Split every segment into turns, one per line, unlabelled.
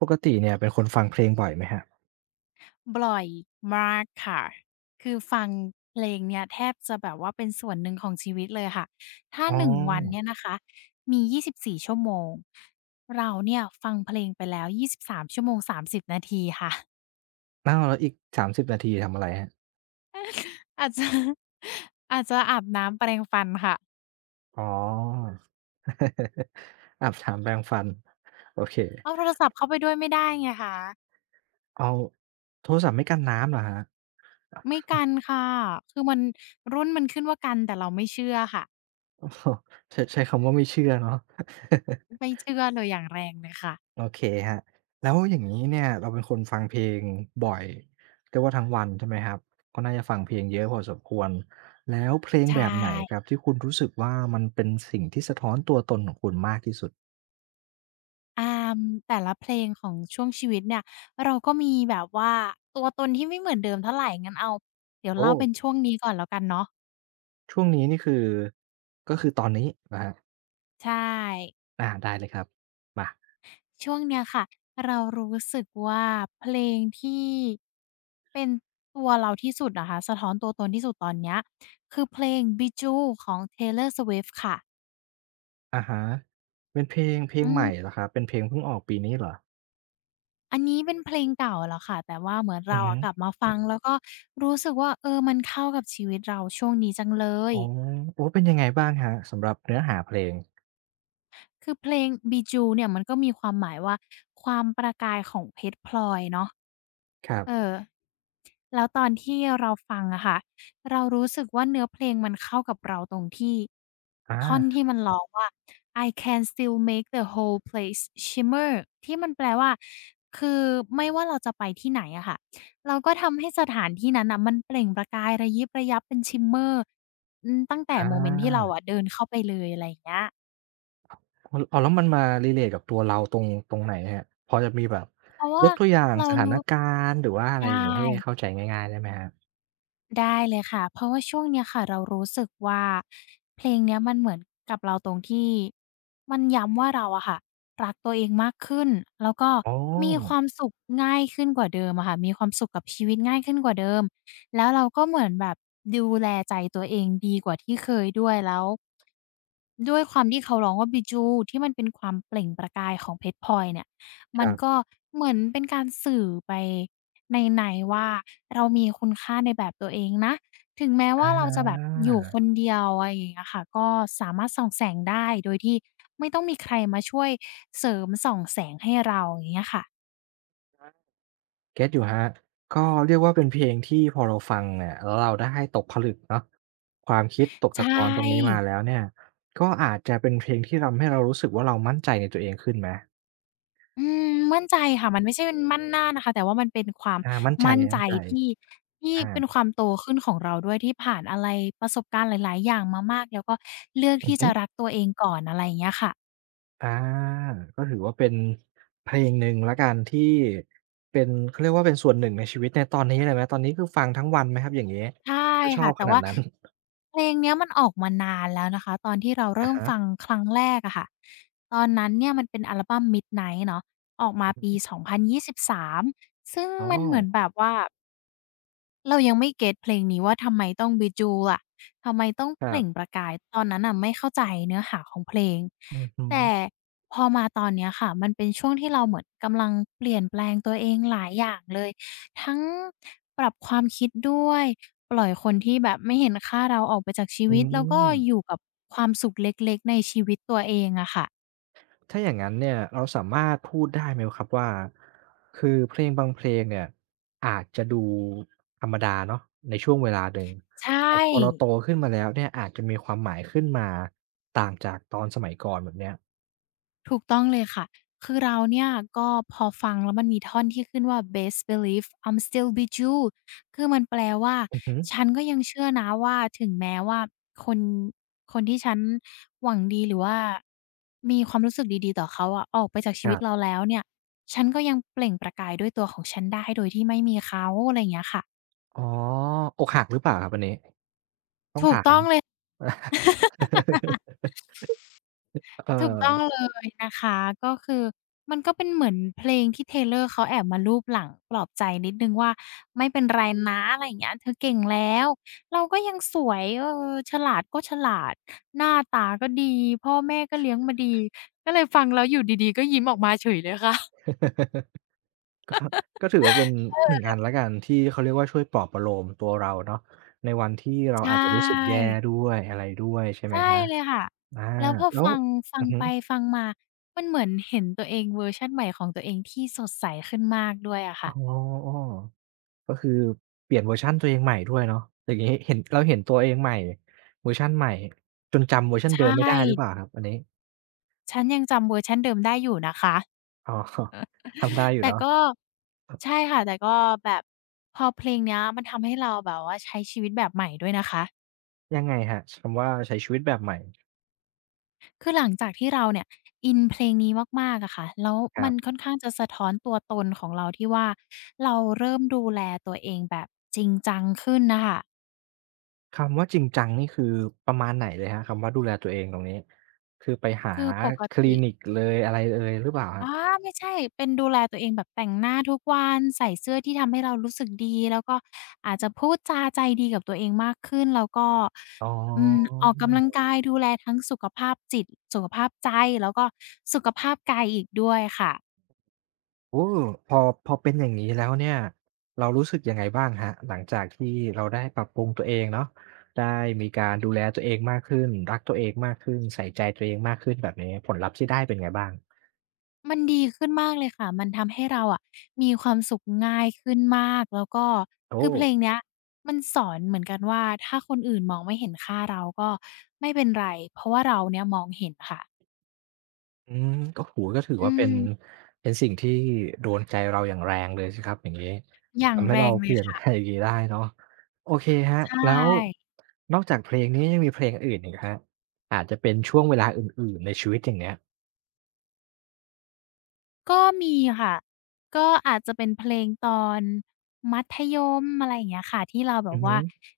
ปกติเนี่ยเป็นคนฟังเพลงบ่อยไหมครับ
บ่อยมากค่ะคือฟังเพลงเนี่ยแทบจะแบบว่าเป็นส่วนหนึ่งของชีวิตเลยค่ะถ้า
อ๋อ
1วันเนี่ยนะคะมี24ชั่วโมงเราเนี่ยฟังเพลงไปแล้ว23ชั่วโมง30นาทีค่ะ
อ้าวแล้วอีกสามสิ0นาทีทำอะไรครับ
อาจจะ อาจจะอาบน้ำแปรงฟันค่ะ
อ๋อ อาบน้ำแปรงฟันโอเค
เอาโทรศัพท์เข้าไปด้วยไม่ได้ไงคะ
เอาโทรศัพท์ไม่กันน้ำเหรอครับ
ไม่กันค่ะคือมันรุ่นมันขึ้นว่ากันแต่เราไม่เชื่อค่ะ
โอ้โฮ ใช้ใช้คำว่าไม่เชื่อเนาะ
ไม่เชื่อเลยอย่างแรงเลยค่ะ
โอเคครับแล้วอย่างนี้เนี่ยเราเป็นคนฟังเพลงบ่อยเรียกว่าทั้งวันใช่ไหมครับก็น่าจะฟังเพลงเยอะพอสมควรแล้วเพลง
ใช่
แบบไหนครับที่คุณรู้สึกว่ามันเป็นสิ่งที่สะท้อนตัวตนของคุณมากที่สุด
อ่ามแต่ละเพลงของช่วงชีวิตเนี่ยเราก็มีแบบว่าตัวตนที่ไม่เหมือนเดิมเท่าไหรงั้นเอาเดี๋ยว
โอ้
เล่าเป็นช่วงนี้ก่อนแล้วกันเนาะ
ช่วงนี้นี่คือก็คือตอนนี้เหรอครับ
ใช่
อาได้เลยครับมา
ช่วงเนี้ยค่ะเรารู้สึกว่าเพลงที่เป็นตัวเราที่สุดนะคะสะท้อนตัวตนที่สุดตอนเนี้ยคือเพลง "Bijou" ของ Taylor Swift ค่ะ
อะฮะเป็นเพลงเพล
อื
งใหม่
ม
เหรอครับเป็นเพลงเพิ่งออกปีนี้เหรอ
อันนี้เป็นเพลงเก่าแล้วค่ะแต่ว่าเหมือน
อื
เรา
อฮึ
อะกลับมาฟังแล้วก็รู้สึกว่าเออมันเข้ากับชีวิตเราช่วงนี้จังเลย
อ๋อโอ้เป็นยังไงบ้างครับสำหรับเนื้อหาเพลง
คือเพลง "Bijou" เนี่ยมันก็มีความหมายว่าความประกายของเพชรพลอยเนาะ
ครั
เอ
บ
อ แล้วตอนที่เราฟังอะค่ะ เรารู้สึกว่าเนื้อเพลงมันเข้ากับเราตรงที่ท่อน
อา
ที่มันร้องว่า "I can still make the whole place shimmer" ที่มันแปลว่า คือไม่ว่าเราจะไปที่ไหนอะค่ะ เราก็ทำให้สถานที่นั้นน่ะมันเปล่งประกายระยิบระยับเป็น shimmer อืมตั้งแต่
อ
โมเมนต์ที่เรา
า
อะเดินเข้าไปเลยอะไรอย่างเงี้ย
อ๋ออ้าวแล้วมันมา relate กับตัวเราตรงตรงไหนครับพอจะมีแบบ
เพราะ
ย
ว่า
กตัวอย่าง
เรา
สถาน
รู้
การณ์หรือว่าอะ
ได
ไรอย่างงี้ให้
้
เข้าใจง่ายๆได้ไหมครับ
ได้เลยค่ะ เพราะว่าช่วงเนี้ยค่ะเรารู้สึกว่าเพลงเนี้ยมันเหมือนกับเราตรงที่มันย้ำว่าเราอะค่ะรักตัวเองมากขึ้นแล้วก็
อ๋อ
มีความสุขง่ายขึ้นกว่าเดิมอะค่ะมีความสุขกับชีวิตง่ายขึ้นกว่าเดิมแล้วเราก็เหมือนแบบดูแลใจตัวเองดีกว่าที่เคยด้วยแล้วด้วยความที่เขาร้องว่าบิจูที่มันเป็นความเปล่งประกายของเพชรพลอยเนี่ย
ค
มัน
รั
ก็
บ
เหมือนเป็นการสื่อไปในว่าเรามีคุณค่าในแบบตัวเองนะถึงแม้
อ
ว่าเราจะแบบ
า
อยู่คนเดียวอะไรอย่างเงี้ยค่ะก็สามารถส่องแสงได้โดยที่ไม่ต้องมีใครมาช่วยเสริมส่องแสงให้เราอย่างเงี้ยค่ะ
เก็ตอยู่ครับก็เรียกว่าเป็นเพลงที่พอเราฟังเนี่ยแล้วเราได้ตกผลึกเนาะความคิดตก
ใช
ตะกอนตรงนี้
่
มาแล้วเนี่ยก็อาจจะเป็นเพลงที่ทำให้เรารู้สึกว่าเรามั่นใจในตัวเองขึ้นไหม
อืมมั่นใจค่ะมันไม่ใช่เป็นมั่นหน้านะคะแต่ว่ามันเป็นความ
อามั่นใจ
มั่นใจที่ที่
ๆอา
เป็นความโตขึ้นของเราด้วยที่ผ่านอะไรประสบการณ์หลายๆอย่างมามากแล้วก็เลือก
อือ
ที่
ฮึ
จะรักตัวเองก่อนอะไรอย่างเงี้ยค่ะ
อาก็ถือว่าเป็นเพลงหนึ่งแล้วกันที่เป็นเขาเรียกว่าเป็นส่วนหนึ่งในชีวิตในตอนนี้เลยไหมตอนนี้คือฟังทั้งวันไหมครับอย่างงี้
ใช่
ถ้าชอ
ค่ะ
บข
แต่
นาด
ว่า
นั้น
เพลงเนี้ยมันออกมานานแล้วนะคะตอนที่เรา
อะ
เริ่มฟัง
ฮะ
ครั้งแรกอะค่ะตอนนั้นเนี่ยมันเป็นอัลบัม Midnight เนาะออกมา
ออ
ปี
ฮึ
2023ซึ่ง
อ๋อ
มันเหมือนแบบว่า เรายังไม่เก็ตเพลงนี้ว่าทำไมต้อง b i j ูอล่ะทำไมต้อง
ค
เป
รั
ล่งป
บ
ระกาย ตอนนั้นน่ะไม่เข้าใจเนื้อหาของเพลง
อือฮึ
แต่พอมาตอนเนี้ยค่ะ มันเป็นช่วงที่เราเหมือนกำลังเปลี่ยนแปลงตัวเองหลายอย่างเลย ทั้งปรับความคิดด้วย ปล่อยคนที่แบบไม่เห็นค่าเราออกไปจากชี
อื
วิต แล้วก็
ม
อยู่กับความสุขเล็กๆในชีวิตตัวเองอะค่ะ
ถ้าอย่างนั้นเนี่ยเราสามารถพูดได้ไหมครับว่าคือเพลงบางเพลงเนี่ยอาจจะดูธรรมดาเนาะในช่วงเวลาหนึ่ง
ใช่
แต่พอเราโตขึ้นมาแล้วเนี่ยอาจจะมีความหมายขึ้นมาต่างจากตอนสมัยก่อนแบบเนี้ย
ถูกต้องเลยค่ะ คือเราเนี่ยก็พอฟังแล้วมันมีท่อนที่ขึ้นว่า "Best believe I'm still with you" คือมันแปลว่า
อือฮึ
ฉันก็ยังเชื่อนะว่าถึงแม้ว่าคนคนที่ฉันหวังดีหรือว่ามีความรู้สึกดีๆต่อเขาอะออกไปจากชี
ค
วิ
รั
ตเรา
บ
แล้วเนี่ยฉันก็ยังเปล่งประกายด้วยตัวของฉันได้โดยที่ไม่มีเขาอะไรอย่างเงี้ยค่ะ
อ๋ออกหักหรือเปล่าครับอันนี้ต้อง
ถูก
ถา
ต้
ม
องเลย
เอ
ถูกต้อง
อ
เลยนะคะก็คือมันก็เป็นเหมือนเพลงที่ Taylor เขาแอบมาลูบหลังปลอบใจนิดหนึ่งว่าไม่เป็นไรนะอะไรอย่างเงี้ยเธอเก่งแล้วเราก็ยังสวยเออฉลาดก็ฉลาดหน้าตาก็ดีพ่อแม่ก็เลี้ยงมาดีก็เลยฟังแล้วอยู่ดีๆก็ยิ้มออกมาเฉยเลยค่ะ
ก็ถือว่าเป็นหนึ่งอันแล้วกันที่เขาเรียกว่าช่วยปลอบประโลมตัวเราเนาะในวันที่เรา
ใช่
อาจจะรู้สึกแย่ด้วยอะไรด้วยใช่ไหม
ใช่
ครับ
เลยค่ะ
อา
แล้วพอ
แล้ว
ฟังฟั
อื
ง
อฮึ
ไปฟังมามันเหมือนเห็นตัวเองเวอร์ชันใหม่ของตัวเองที่สดใสขึ้นมากด้วยอะ
อ๋
ค่ะ
อก็คือเปลี่ยนเวอร์ชันตัวเองใหม่ด้วยเนาะอย่างงี้เห็นเราเห็นตัวเองใหม่เวอร์ชันใหม่จนจำเวอร์ชัน
ใช
เดิมไม่ได้หรือเปล่า
่
ครับอันนี้
ฉันยังจำเวอร์ชันเดิมได้อยู่นะคะ
อ๋อ ทำได้ อยู่
แต่
เนาะ
ก็ใช่ค่ะแต่ก็แบบพอเพลงเนี้ยมันทำให้เราแบบว่าใช้ชีวิตแบบใหม่ด้วยนะคะ
ยังไงครับคำว่าใช้ชีวิตแบบใหม่
คือหลังจากที่เราเนี่ยอินเพลงนี้มากๆอะค่ะแล้ว
ค
มั
รั
นค่
บ
อนข้างจะสะท้อนตัวตนของเราที่ว่าเราเริ่มดูแลตัวเองแบบจริงจังขึ้นนะคะ
คำว่าจริงจังนี่คือประมาณไหนเลยครับคำว่าดูแลตัวเองตรงนี้คือไปหา
คือปก
คลิ
ติ
นิกเอยอะไรเอยหรือเปล่าค
อ๋
รั
อ
บ
ไม่ใช่เป็นดูแลตัวเองแบบแต่งหน้าทุกวันใส่เสื้อที่ทำให้เรารู้สึกดีแล้วก็อาจจะพูดจาใจดีกับตัวเองมากขึ้นแล้วก็
อ๋
อืม
อ
ออกกำลังกายดูแลทั้งสุขภาพจิตสุขภาพใจแล้วก็สุขภาพกายอีกด้วยค่ะ
โอ้พอพอเป็นอย่างงี้แล้วเนี่ยเรารู้สึกยังไงบ้างครับหลังจากที่เราได้ปรับปรุงตัวเองเนาะได้มีการดูแลตัวเองมากขึ้นรักตัวเองมากขึ้นใส่ใจตัวเองมากขึ้นแบบนี้ผลลัพธ์ที่ได้เป็นไงบ้าง
มันดีขึ้นมากเลยค่ะมันทำให้เราอะมีความสุขง่ายขึ้นมากแล้วก็
โอ้
คือเพลงเนี้ยมันสอนเหมือนกันว่าถ้าคนอื่นมองไม่เห็นค่าเราก็ไม่เป็นไรเพราะว่าเราเนี่ยมองเห็นค่ะ
อืมก็โอ้โฮก็ถือ
อื
ว่าเป็น
ม
เป็นสิ่งที่โดนใจเราอย่างแรงเลยสิครับอย่างงี้
อย่าง
ทำให้
แร
เรา
งเล
เป
ย
ลี่ยน
ค่ะ
อะไรอย่างงี้ได้เนาะโอเคครับ
ใช
แล้ว
่
นอกจากเพลงนี้ยังมีเพลงอื่นอีกครับอาจจะเป็นช่วงเวลาอื่นๆในชีวิตอย่างเงี้ย
ก็มีค่ะก็อาจจะเป็นเพลงตอนมัธยมอะไรอย่างเงี้ยค่ะที่เราแบ
อื
บ
อฮึ
ว่า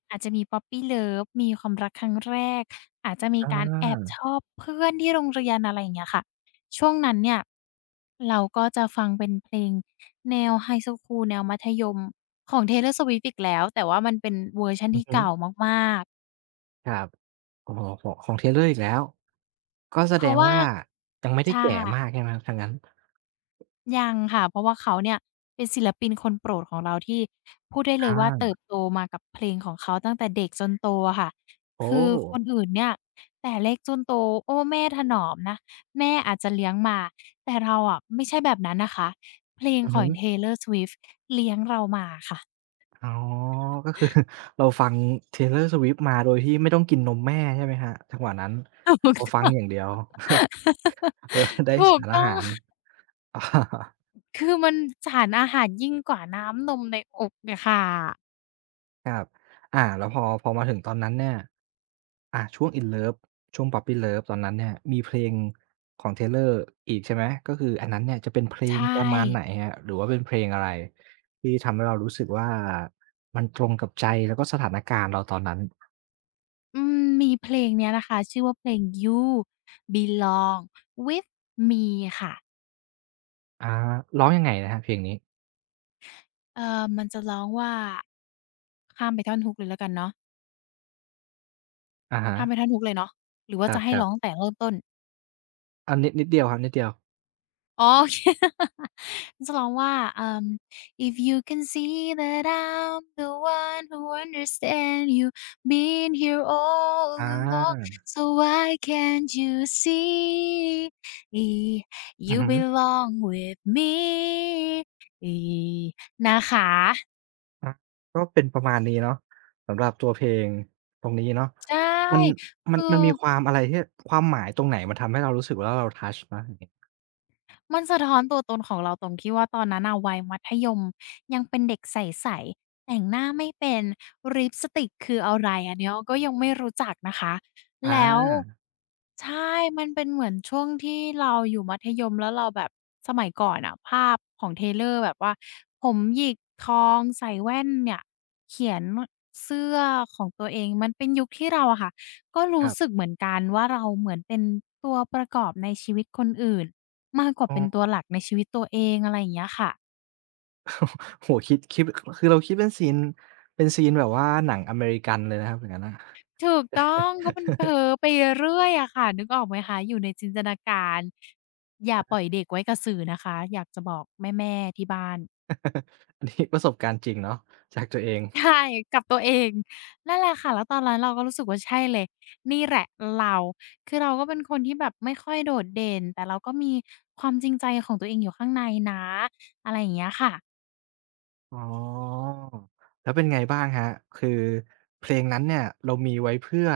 อาจจะมี Puppy Love มีความรักครั้งแรกอาจจะมี
อ
การแอบช
า
อบเพื่อนที่โรงเรียนอะไรอย่างเงี้ยค่ะช่วงนั้นเนี่ยเราก็จะฟังเป็นเพลงแนวไฮสคูลแนวมัธยมของ Taylor Swift อีกแล้วแต่ว่ามันเป็นเวอร์ชัน
อือ
ที่
ฮึ
เก่ามาก
ครับโอ้โฮของของ Taylor อีกแล้วก็
ๆ
แส
เพ
ด
ราะ
ง
ว่า
ว่ายังไม่ได้
ใช่
แก่มากใช่ไหมครับถ้างนั้น
ยังค่ะเพราะว่าเขาเนี่ยเป็นศิลปินคนโปรดของเราที่พูดได้เลย
อา
ว่าเติบโตมากับเพลงของเขาตั้งแต่เด็กจนโตอะค่ะ
โอ้
คือคนอื่นเนี่ยแต่เล็กจนโตโอ้แม่ถนอมนะแม่อาจจะเลี้ยงมาแต่เราอะไม่ใช่แบบนั้นนะคะเพลง
อือ
ขอ
ฮึ
ง Taylor Swift เลี้ยงเรามาค่ะ
อ๋อก็คือ เราฟัง Taylor Swift มาโดยที่ไม่ต้องกินนมแม่ใช่ไหมครับจังหวะนั้นเราฟัง อย่างเดียว เราได้
ถูก
สาร
ต้
อา
อง
หา
ถู
ร
กต้อง คือมันสารอาหารยิ่งกว่าน้ำนมในอกเนี่ยค่ะ
ครับอาแล้วพอพอมาถึงตอนนั้นเนี่ยอาช่วง In Love ช่วง Puppy Love ตอนนั้นเนี่ยมีเพลงของ Taylor อีกใช่ไหม ก็คืออันนั้นเนี่ยจะเป็นเพลง
ใช่
ประมาณไหนครับหรือว่าเป็นเพลงอะไรที่ทำให้เรารู้สึกว่ามันตรงกับใจแล้วก็สถานการณ์เราตอนนั้น
อืมมีเพลงเนี้ยนะคะชื่อว่าเพลง You Belong With Me ค่ะ
อาร้องยังไงนะครับเพลงนี้
มันจะร้องว่าข้ามไปท่อนฮุกเลยแล้วกันเนาะ
อะฮะ
ข้ามไปท่อนฮุกเลยเนาะหรือ
ค
ว่าจะให้
รั
ร้
บ
อง
ๆ
แต่เริ่มต้น
อานิดเดียวครับนิดเดียว
อ๋อโอเค จะร้องว่า um If you can see that I'm the one who understand you, been here all
อ
along,
า
so why can't you see? E,
อือ
You
ฮึ
belong with me E, นะคะ
อาก็เป็นประมาณนี้เนาะสำหรับตัวเพลงตรงนี้เนาะ
ใช่
มันมั
คื
น
อ
มันมีความอะไรที่ความหมายตรงไหนมันทำให้เรารู้สึกว่าเราทัชนะอย่างงี้
มันสะท้อนตัวตนของเราตรงที่ว่าตอนนั้นน่ะวัยมัธยมยังเป็นเด็กใสๆแต่งหน้าไม่เป็นลิปสติกคืออะไรอันเนี้ยก็ยังไม่รู้จักนะคะ
อา
แล้วใช่มันเป็นเหมือนช่วงที่เราอยู่มัธยมแล้วเราแบบสมัยก่อนน่ะภาพของ Taylor แบบว่าผมหยิกทองใส่แว่นเนี่ยเขียนเสื้อของตัวเองมันเป็นยุคที่เราอะค่ะก็
ค
รู้
รับ
สึกเหมือนกันว่าเราเหมือนเป็นตัวประกอบในชีวิตคนอื่น มากกว่า
อ๋อ
เป็นตัวหลักในชีวิตตัวเองอะไรอย่างเงี้ยค่ะ
โอ้โฮคิดคือเราคิดเป็นซีนเป็นซีนแบบว่าหนังอเมริกันเลยนะครับอย่างงั้นน่ะ
ถูกต้องก็มันเพ้อไปเรื่อยอะค่ะนึกออกไหมคะอยู่ในจินตนาการอย่าปล่อยเด็กไว้กับสื่อนะคะอยากจะบอกแม่ๆที่บ้าน
อันนี้ ประสบการณ์จริงเนาะจากตัวเอง
ใช่กับตัวเองนั่นแหละค่ะแล้วตอนนั้นเราก็รู้สึกว่าใช่เลยนี่แหละเราคือเราก็เป็นคนที่แบบไม่ค่อยโดดเด่นแต่เราก็มีความจริงใจของตัวเองอยู่ข้างในนะอะไรอย่างเงี้ยค่ะ
อ๋อแล้วเป็นไงบ้างครับคือเพลงนั้นเนี่ยเรามีไว้เพื่อ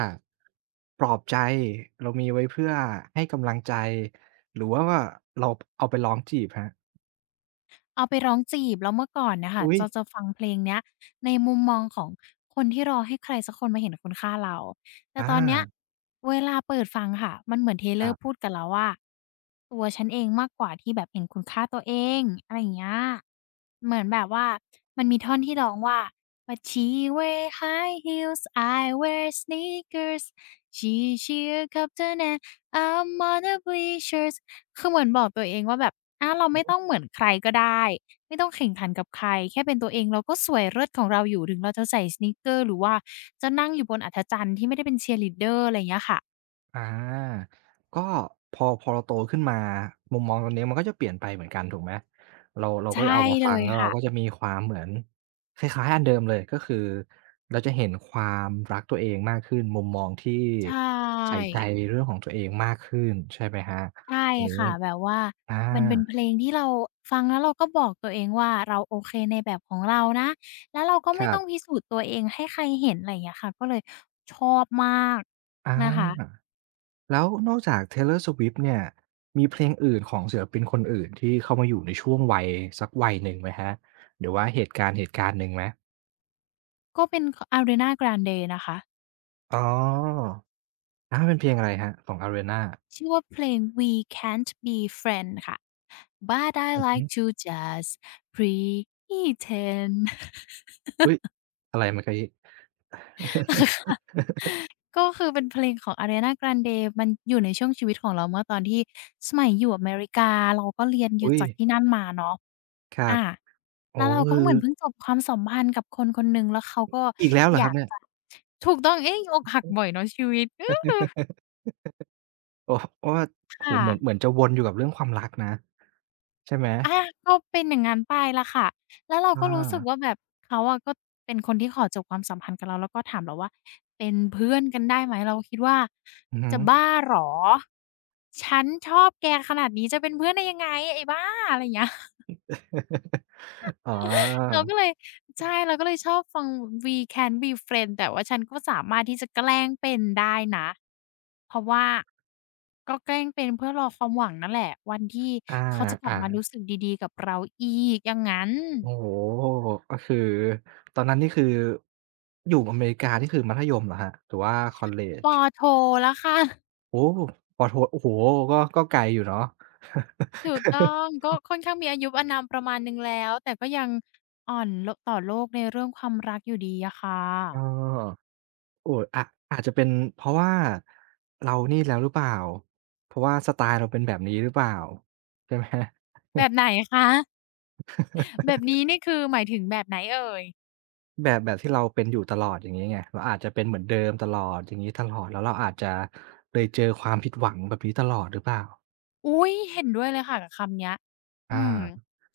ปลอบใจเรามีไว้เพื่อให้กำลังใจหรือว่าว่าเราเอาไปร้องจีบครับ
เอาไปร้องจีบแล้วเมื่อก่อนน่ะค่ะ
อุ๊ย
จะฟังเพลงเนี้ยในมุมมองของคนที่รอให้ใครสักคนมาเห็นคุณค่าเราแต่
อา
ตอนเนี้ยเวลาเปิดฟังค่ะมันเหมือน
ค
Taylor
รั
พู
บ
ดกับเราว่าตัวฉันเองมากกว่าที่แบบเห็นคุณค่าตัวเองอะไรอย่างเงี้ยเหมือนแบบว่ามันมีท่อนที่ร้องว่า "But she wear high heels, I wear sneakers. She cheer captain and I'm on a bleachers." คือเหมือนบอกตัวเองว่าแบบอาเราไม่ต้องเหมือนใครก็ได้ไม่ต้องแข่งขันกับใครแค่เป็นตัวเองเราก็สวยเลิศของเราอยู่ถึงเราจะใส่สนีกเกอร์หรือว่าจะนั่งอยู่บนอัฐจันทร์ที่ไม่ได้เป็น cheerleader อะไรอย่างเงี้ยค่ะ
อาก็พอเราโตขึ้นมามุมมองตรงนี้มันก็จะเปลี่ยนไปเหมือนกันถูกไหมเราก็
ใช่
เอามา
เล
ฟัง
ย
แล้วเรา
ค่ะ
ก็จะมีความเหมือนคล้ายๆอันเดิมเลยก็คือเราจะเห็นความรักตัวเองมากขึ้นมุมมองที่
ใช
ใส่
่
ใจเรื่องของตัวเองมากขึ้นใช่ไหมครับ
ใช่
ตรงนี้
ค่ะแบบว่า
อา
มันเป็นเพลงที่เราฟังแล้วเราก็บอกตัวเองว่าเราโอเคในแบบของเรานะแล้วเราก็
ค
ไม่
รั
ต้อ
บ
งพิสูจน์ตัวเองให้ใครเห็นอะไรอย่างเงี้ยค่ะก็เลยชอบมากนะคะ
อาแล้วนอกจาก Taylor Swift เนี่ยมีเพลงอื่นของศิลปินคนอื่นที่เข้ามาอยู่ในช่วงวัยสักวัยหนึ่งไหมครับหรือว่าเหตุการณ์หนึ่งไหม
ก็เป็นข Ariana Grande นะคะ
อ๋ออาเป็นเพลงอะไรครับของ Arena
ชื่อว่าเพลง We Can't Be Friend ค่ะ But I
อือฮึ
like to just pretend
อุ๊ยอะไรเมื่อกี้
ค่ะ ก็คือเป็นเพลงของ Ariana Grande มันอยู่ในช่วงชีวิตของเราเมื่อตอนที่สมัยอยู่อเมริกาเราก็เรียนอยู่
อุ๊ย
จากที่นั่นมาเนาะ
ครับ
อา
โอ้
แล้วเราก็
คือ
เหมือนเพิ่งจบความสัมพันธ์กับคนคนหนึ่งแล้วเขาก็
อีกแล้วเหร
อ
อครั
ยา
บ
ก
เนี่ย
จะถูกต้องเอ๊ะอกหักบ่อยเนาะชีวิตเออ
โอ้ เพราะว่าโอ้โฮ
ค่ะ
เหมือนจะวนอยู่กับเรื่องความรักนะ ใช่ไหม
อาก็เป็นอย่างงั้นไปล่ะค่ะแล้วเรา
อ
ก็รู้สึกว่า
า
แบบเขาอะก็เป็นคนที่ขอจบความสัมพันธ์กับเราแล้วก็ถามเราว่าเป็นเพื่อนกันได้ไหมเราคิดว่า
อือฮึ
จะบ้าเหรอฉันชอบแกขนาดนี้จะเป็นเพื่อนได้ยังไงไอ้บ้าอะไรอย่างเงี้ย
อ๋อ
เราก็เลยใช่เราก็เลยชอบฟัง We Can Be Friends แต่ว่าฉันก็สามารถที่จะแกล้งเป็นได้นะเพราะว่าก็แกล้งเป็นเพื่อรอความหวังนั่นแหละวันที่
อา
เขาจะกลับ
อา
มารู้สึกดีๆกับเราอีกอย่างงั้น
โอ้โฮก็คือ ตอนนั้นนี่คือ อยู่อเมริกานี่คือมัธยมเหรอครับหรือว่าคอลเลจ
ปอโทแล้วค่ะ
โอ้ปโทโอ้โฮก็ไกลอยู่เนาะ
ถูกต้องก็ค่อนข้างมีอายุอานามประมาณหนึ่งแล้วแต่ก็ยังอ่อนโลต่อโลกในเรื่องความรักอยู่ดีอะค่ะ
เออ โอ้ยอาอาจจะเป็นเพราะว่าเรานี่แล้วหรือเปล่าเพราะว่าสไตล์เราเป็นแบบนี้หรือเปล่าใช่ไหม
แบบไหนคะแบบนี้นี่คือหมายถึงแบบไหนเอ่ย
แบบที่เราเป็นอยู่ตลอดอย่างงี้ไงเราอาจจะเป็นเหมือนเดิมตลอดอย่างงี้ตลอดแล้วเราอาจจะเลยเจอความผิดหวังแบบนี้ตลอดหรือเปล่า
อุ้ยเห็นด้วยเลยค่ะกับคำเนี้ยอื
อา
ม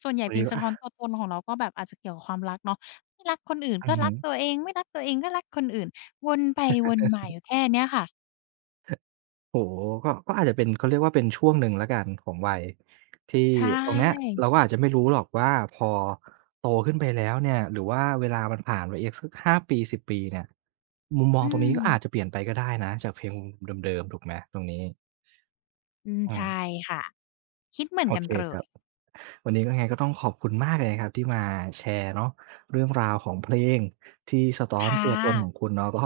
ส่วนใหญ่
ตรง
เพล
นี้
ง
ก็
สะ
อา
ท้อนตัวตนของเราก็แบบอาจจะเกี่ยวกับความรักเนาะไม่รักคนอื่น
อื
ก็
อ
รั
ฮึ
กตัวเองไม่รักตัวเองก็รักคนอื่นวนไปวนมาอยู่แค่เนี้ยค่ะ
โอ้โฮก็อาจจะเป็นเขาเรียกว่าเป็นช่วงหนึ่งแล้วกันของวัยที่
ใช
ตรงเนี้ย
่
เราก็อาจจะไม่รู้หรอกว่าพอโตขึ้นไปแล้วเนี่ยหรือว่าเวลามันผ่านไปอีกสัก5ปี10ปีเนี่ยมุมมอง
อื
ตรงนี้
ม
ก็อาจจะเปลี่ยนไปก็ได้นะจากเพลงเดิมๆถูกไหมตรงนี้
อืม
อื
ใช่
ม
ค่ะคิดเหมือน
โอ
กัน
เค
เล
ครั
ย
บ วันนี้ก็ไงก็ต้องขอบคุณมากเลยนะครับที่มาแชร์เนาะเรื่องราวของเพลงที่สะท้อน
ค่ะ
ตัวตนของคุณเนาะก็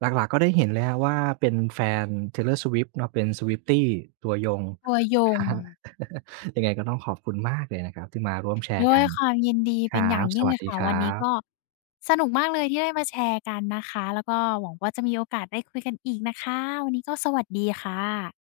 หลักๆก็ได้เห็นแล้วว่าเป็นแฟน Taylor Swift เนาะเป็น Swiftie ตัวยง
ตัวย
ค
ง
รับยังไงก็ต้องขอบคุณมากเลยนะครับที่มาร่วมแชร์
ด้วย
กัน
ความยินดี
ค
เป็น
รั
อย่า
บ
ง
ส
ยิ่ง
วั
เล
ส
ย
ดี
ค่ะ
ครั
วันนี้ก็
บ
สนุกมากเลยที่ได้มาแชร์กันนะคะแล้วก็หวังว่าจะมีโอกาสได้คุยกันอีกนะคะวันนี้ก็สวัสดีค่ะ